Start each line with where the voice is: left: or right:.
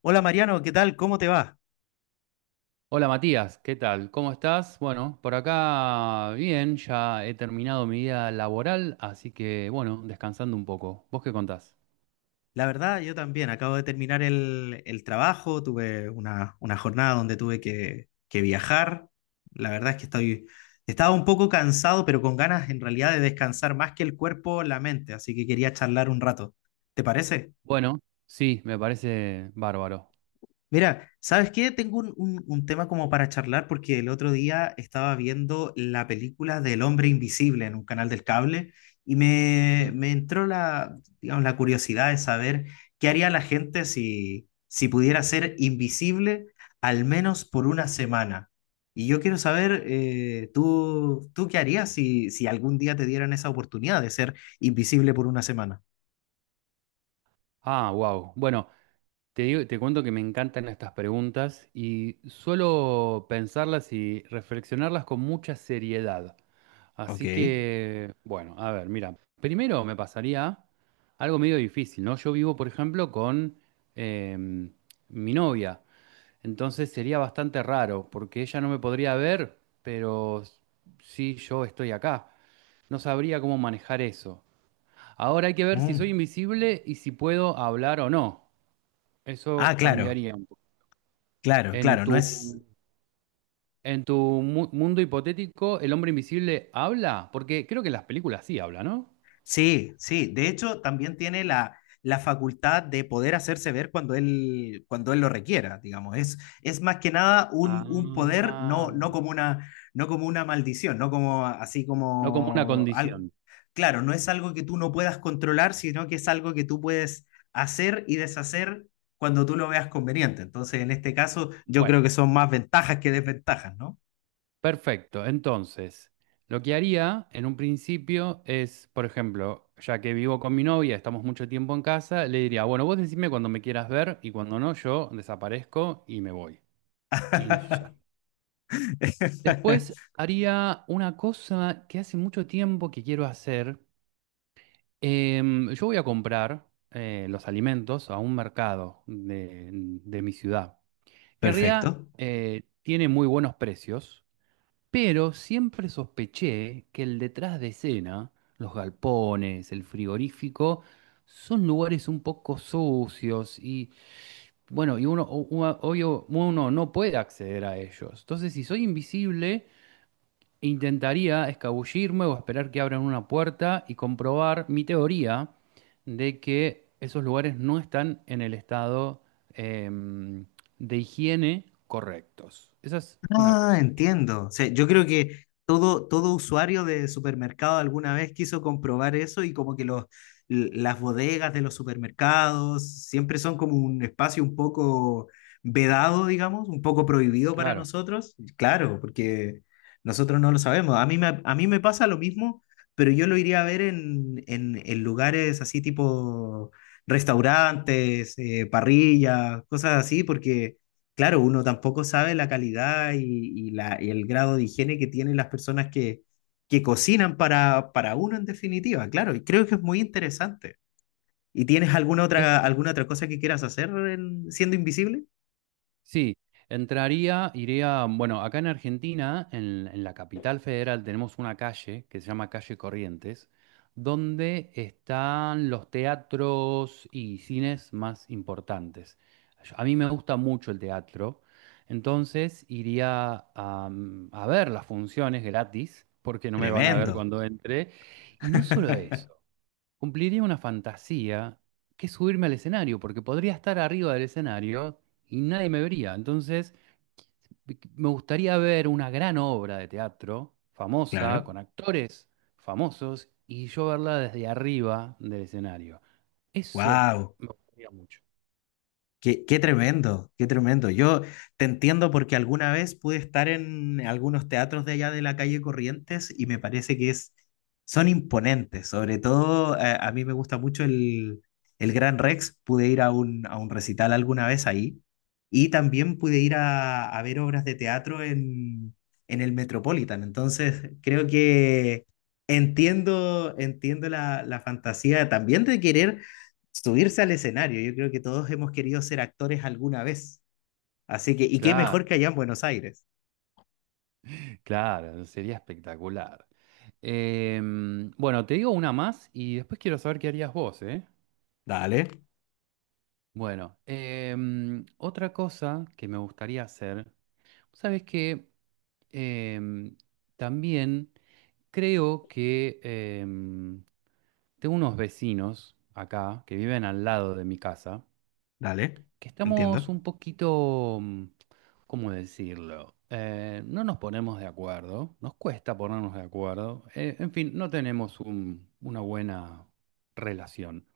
left: Hola Mariano, ¿qué tal? ¿Cómo te va?
right: Hola Matías, ¿qué tal? ¿Cómo estás? Bueno, por acá bien, ya he terminado mi día laboral, así que bueno, descansando un poco. ¿Vos qué contás?
left: La verdad, yo también. Acabo de terminar el trabajo, tuve una jornada donde tuve que viajar. La verdad es que estaba un poco cansado, pero con ganas en realidad de descansar más que el cuerpo, la mente, así que quería charlar un rato. ¿Te parece?
right: Bueno, sí, me parece bárbaro.
left: Mira, ¿sabes qué? Tengo un tema como para charlar porque el otro día estaba viendo la película del Hombre Invisible en un canal del cable y me,
right: Mm.
left: me entró digamos, la curiosidad de saber qué haría la gente si pudiera ser invisible al menos por una semana. Y yo quiero saber, ¿tú qué harías si algún día te dieran esa oportunidad de ser invisible por una semana?
right: Ah, wow. Bueno, te digo, te cuento que me encantan estas preguntas y suelo pensarlas y reflexionarlas con mucha seriedad.
left: Ok.
right: Así que, bueno, a ver, mira, primero me pasaría algo medio difícil, ¿no? Yo vivo, por ejemplo, con em, mi novia, entonces sería bastante raro, porque ella no me podría ver, pero sí yo estoy acá. No sabría cómo manejar eso. Ahora hay que ver si
left: Mm.
right: soy invisible y si puedo hablar o no.
left: Ah,
right: Eso
left: claro,
right: cambiaría un poco.
left: claro,
right: En
left: claro.
right: tu,
left: No es,
right: en tu mundo hipotético, ¿el hombre invisible habla? Porque creo que las películas sí hablan, ¿no?
left: sí, sí. De hecho, también tiene la facultad de poder hacerse ver cuando él lo requiera, digamos. Es más que nada un poder,
right: Ah,
left: no, no como una, no como una maldición, no como así
right: no como una
left: como...
right: condición.
left: Claro, no es algo que tú no puedas controlar, sino que es algo que tú puedes hacer y deshacer cuando tú lo veas conveniente. Entonces, en este caso, yo creo
right: Bueno,
left: que son más ventajas que desventajas, ¿no?
right: perfecto. Entonces, lo que haría en un principio es, por ejemplo, ya que vivo con mi novia, estamos mucho tiempo en casa, le diría, bueno, vos decime cuando me quieras ver y cuando no, yo desaparezco y me voy. Y ya. Después haría una cosa que hace mucho tiempo que quiero hacer. Yo voy a comprar los alimentos a un mercado de mi ciudad, que en realidad
left: Perfecto.
right: tiene muy buenos precios, pero siempre sospeché que el detrás de escena, los galpones, el frigorífico, son lugares un poco sucios y bueno, obvio, uno no puede acceder a ellos. Entonces, si soy invisible, intentaría escabullirme o esperar que abran una puerta y comprobar mi teoría de que esos lugares no están en el estado em, de higiene correctos. Esa es una
left: Ah,
right: cosa que,
left: entiendo. O sea, yo creo que todo usuario de supermercado alguna vez quiso comprobar eso y como que las bodegas de los supermercados siempre son como un espacio un poco vedado, digamos, un poco prohibido para
right: claro.
left: nosotros. Claro, porque nosotros no lo sabemos. A mí me pasa lo mismo, pero yo lo iría a ver en lugares así tipo restaurantes, parrillas, cosas así, porque claro, uno tampoco sabe la calidad y el grado de higiene que tienen las personas que cocinan para uno en definitiva, claro, y creo que es muy interesante. ¿Y tienes alguna otra cosa que quieras hacer siendo invisible?
right: Sí, entraría, iría, bueno, acá en Argentina, en la capital federal, tenemos una calle que se llama Calle Corrientes, donde están los teatros y cines más importantes. A mí me gusta mucho el teatro, entonces iría a ver las funciones gratis, porque no me van a ver
left: Tremendo,
right: cuando entre. Y no solo eso. Cumpliría una fantasía que es subirme al escenario, porque podría estar arriba del escenario y nadie me vería. Entonces, me gustaría ver una gran obra de teatro, famosa,
left: claro.
right: con actores famosos, y yo verla desde arriba del escenario. Eso
left: Wow.
right: me gustaría mucho.
left: Qué tremendo, qué tremendo. Yo te entiendo porque alguna vez pude estar en algunos teatros de allá de la calle Corrientes y me parece que son imponentes. Sobre todo, a mí me gusta mucho el Gran Rex. Pude ir a un recital alguna vez ahí y también pude ir a ver obras de teatro en el Metropolitan. Entonces, creo que entiendo la fantasía también de querer subirse al escenario. Yo creo que todos hemos querido ser actores alguna vez. Así que, y qué
right: Claro,
left: mejor que allá en Buenos Aires.
right: claro, sería espectacular. Bueno, te digo una más y después quiero saber qué harías vos, ¿eh?
left: Dale,
right: Bueno, otra cosa que me gustaría hacer. Sabes que em, también creo que em, tengo unos vecinos acá que viven al lado de mi casa,
left: dale,
right: que estamos
left: entiendo.
right: un poquito, ¿cómo decirlo? No nos ponemos de acuerdo, nos cuesta ponernos de acuerdo, en fin, no tenemos una buena relación.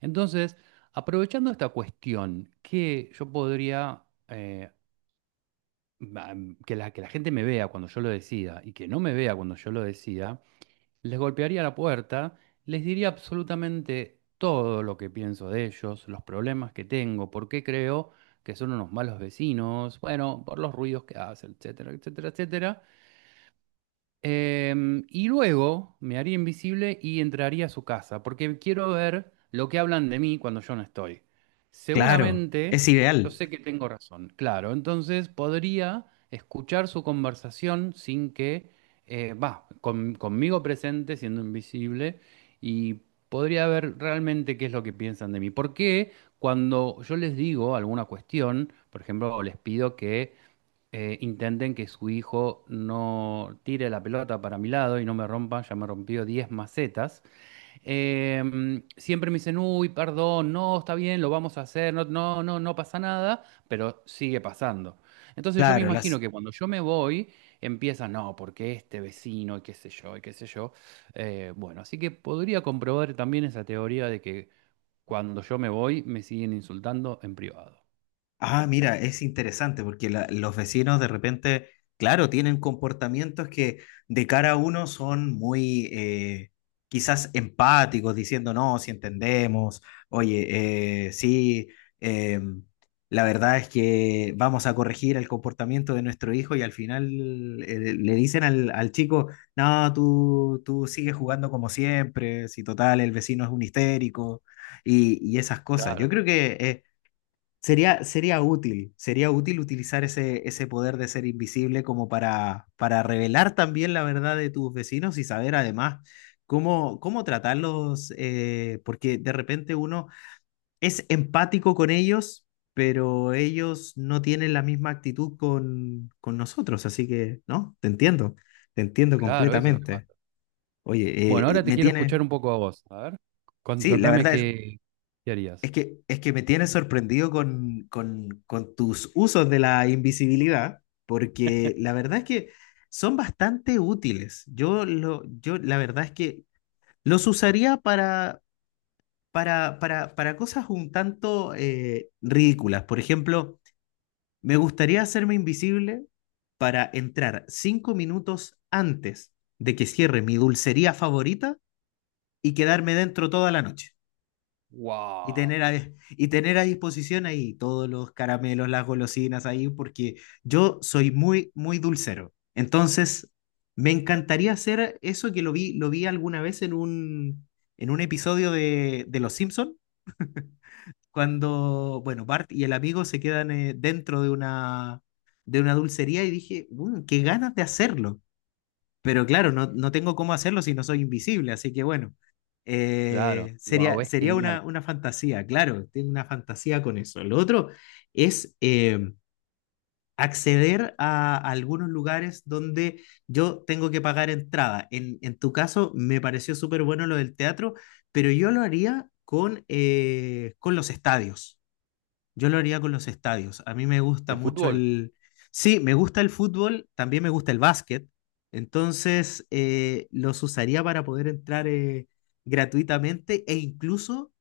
right: Entonces, aprovechando esta cuestión que yo podría... ba- que la gente me vea cuando yo lo decida y que no me vea cuando yo lo decida, les golpearía la puerta, les diría absolutamente todo lo que pienso de ellos, los problemas que tengo, por qué creo que son unos malos vecinos, bueno, por los ruidos que hacen, etcétera, etcétera, etcétera. Y luego me haría invisible y entraría a su casa, porque quiero ver lo que hablan de mí cuando yo no estoy.
left: Claro,
right: Seguramente,
left: es
right: yo
left: ideal.
right: sé que tengo razón, claro, entonces podría escuchar su conversación sin que, conmigo presente, siendo invisible, y podría ver realmente qué es lo que piensan de mí. Porque cuando yo les digo alguna cuestión, por ejemplo, les pido que intenten que su hijo no tire la pelota para mi lado y no me rompa, ya me rompió 10 macetas. Eh, Siempre me dicen, uy, perdón, no, está bien, lo vamos a hacer, no, no, no, no pasa nada, pero sigue pasando. Entonces yo me
left: Claro,
right: imagino
left: las,
right: que cuando yo me voy, empieza, no, porque este vecino, y qué sé yo, y qué sé yo. Bueno, así que podría comprobar también esa teoría de que cuando yo me voy, me siguen insultando en privado.
left: ah, mira, es interesante porque los vecinos de repente, claro, tienen comportamientos que de cara a uno son muy quizás empáticos, diciendo, no, si entendemos, oye, sí, eh, la verdad es que vamos a corregir el comportamiento de nuestro hijo y al final le dicen al chico, no, tú sigues jugando como siempre, si total, el vecino es un histérico y esas cosas.
right: Claro,
left: Yo creo que... sería, sería útil utilizar ese poder de ser invisible como para revelar también la verdad de tus vecinos y saber además cómo tratarlos, porque de repente uno es empático con ellos, pero ellos no tienen la misma actitud con nosotros, así que, ¿no? Te entiendo
right: claro, eso es lo que
left: completamente.
right: pasa. Bueno,
left: Oye,
right: ahora te
left: me
right: quiero
left: tiene,
right: escuchar un poco a vos. A ver,
left: sí, la
right: contame
left: verdad es,
right: qué
left: Es
right: harías.
left: que, es que me tienes sorprendido con tus usos de la invisibilidad, porque la verdad es que son bastante útiles. Yo la verdad es que los usaría para cosas un tanto ridículas. Por ejemplo, me gustaría hacerme invisible para entrar 5 minutos antes de que cierre mi dulcería favorita y quedarme dentro toda la noche. Y tener
right: Wow.
left: a, y tener a disposición ahí todos los caramelos, las golosinas ahí, porque yo soy muy dulcero. Entonces, me encantaría hacer eso que lo vi alguna vez en en un episodio de Los Simpson, cuando, bueno, Bart y el amigo se quedan dentro de de una dulcería y dije, "Mm, qué ganas de hacerlo. Pero claro, no, no tengo cómo hacerlo si no soy invisible, así que bueno,
right: Claro, wow,
left: sería,
right: es
left: sería
right: genial.
left: una fantasía, claro, tengo una fantasía con eso. Lo otro es acceder a, algunos lugares donde yo tengo que pagar entrada. En tu caso, me pareció súper bueno lo del teatro, pero yo lo haría con los estadios. Yo lo haría con los estadios. A mí me gusta
right: ¿De
left: mucho
right: fútbol?
left: el... Sí, me gusta el fútbol, también me gusta el básquet. Entonces, los usaría para poder entrar gratuitamente e incluso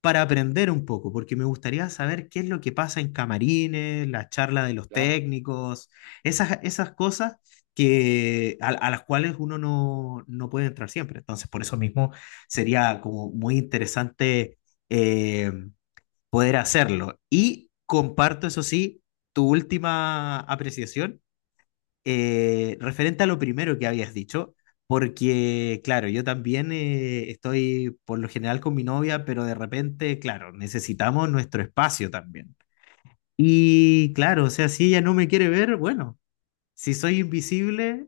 left: para aprender un poco, porque me gustaría saber qué es lo que pasa en camarines, la charla de los
right: Claro.
left: técnicos, esas cosas a las cuales uno no puede entrar siempre. Entonces, por eso mismo sería como muy interesante. eh, Poder hacerlo. Y comparto, eso sí, tu última apreciación referente a lo primero que habías dicho, porque, claro, yo también estoy por lo general con mi novia, pero de repente, claro, necesitamos nuestro espacio también. Y claro, o sea, si ella no me quiere ver, bueno, si soy invisible,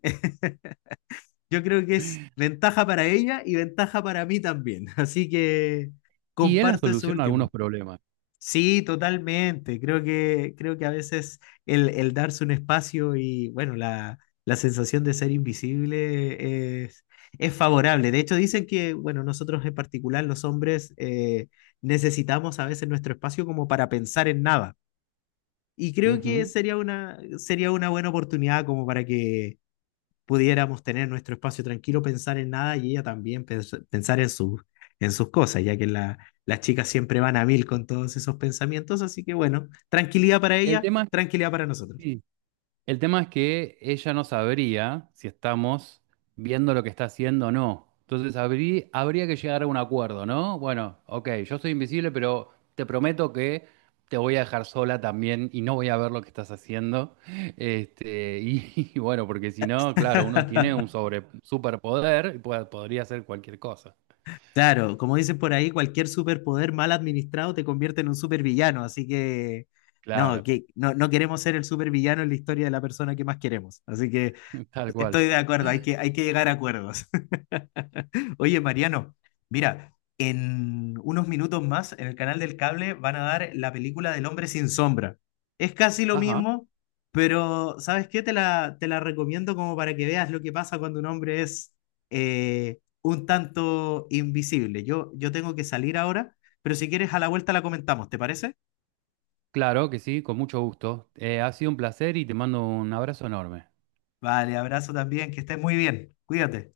left: yo creo que es ventaja para ella y ventaja para mí también. Así que
right: Y es la
left: comparto eso
right: solución a algunos
left: último.
right: problemas.
left: Sí, totalmente. Creo que a veces el darse un espacio y, bueno, la sensación de ser invisible es favorable. De hecho, dicen que, bueno, nosotros en particular, los hombres, necesitamos a veces nuestro espacio como para pensar en nada. Y creo que
right: Ujú.
left: sería sería una buena oportunidad como para que pudiéramos tener nuestro espacio tranquilo, pensar en nada y ella también pensar en, su, en sus cosas, ya que las chicas siempre van a mil con todos esos pensamientos, así que bueno, tranquilidad para
right: El
left: ella,
right: tema es,
left: tranquilidad para nosotros.
right: sí, el tema es que ella no sabría si estamos viendo lo que está haciendo o no. Entonces habría que llegar a un acuerdo, ¿no? Bueno, ok, yo soy invisible, pero te prometo que te voy a dejar sola también y no voy a ver lo que estás haciendo. Este, y, y bueno, porque si no, claro, uno tiene un superpoder y podría hacer cualquier cosa.
left: Claro, como dicen por ahí, cualquier superpoder mal administrado te convierte en un supervillano, así
right: Claro,
left: Que no, no queremos ser el supervillano en la historia de la persona que más queremos. Así que
right: tal cual.
left: estoy de acuerdo, hay que llegar a acuerdos. Oye, Mariano, mira, en unos minutos más en el canal del cable van a dar la película del hombre sin sombra. Es casi lo
right: Ajá,
left: mismo, pero ¿sabes qué? Te la recomiendo como para que veas lo que pasa cuando un hombre es un tanto invisible. Yo tengo que salir ahora, pero si quieres a la vuelta la comentamos, ¿te parece?
right: claro que sí, con mucho gusto. Ha sido un placer y te mando un abrazo enorme.
left: Vale, abrazo también, que estés muy bien. Cuídate.